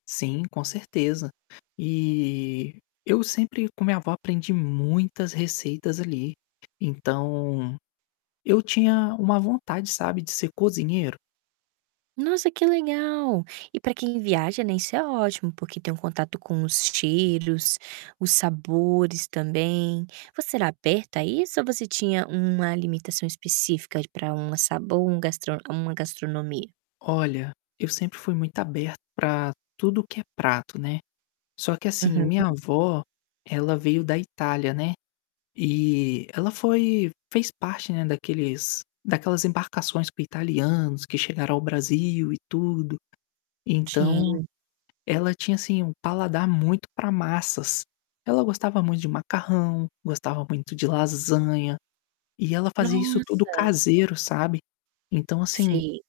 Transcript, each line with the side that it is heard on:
left: Sim, com certeza. E eu sempre, com minha avó, aprendi muitas receitas ali. Então, eu tinha uma vontade, sabe, de ser cozinheiro.
right: Nossa, que legal! E para quem viaja, né, isso é ótimo, porque tem um contato com os estilos, os sabores também. Você era aberto a isso ou você tinha uma alimentação específica de pra uma sabor um gastro uma gastronomia?
left: Olha, eu sempre fui muito aberto pra tudo que é prato, né. Só que, assim, minha
right: Uhum.
left: avó, ela veio da Itália, né, e ela foi fez parte, né, daqueles daquelas embarcações com italianos que chegaram ao Brasil e tudo. Então,
right: Sim.
left: ela tinha, assim, um paladar muito pra massas. Ela gostava muito de macarrão, gostava muito de lasanha, e ela fazia isso tudo
right: Nossa.
left: caseiro, sabe. Então, assim
right: Sim.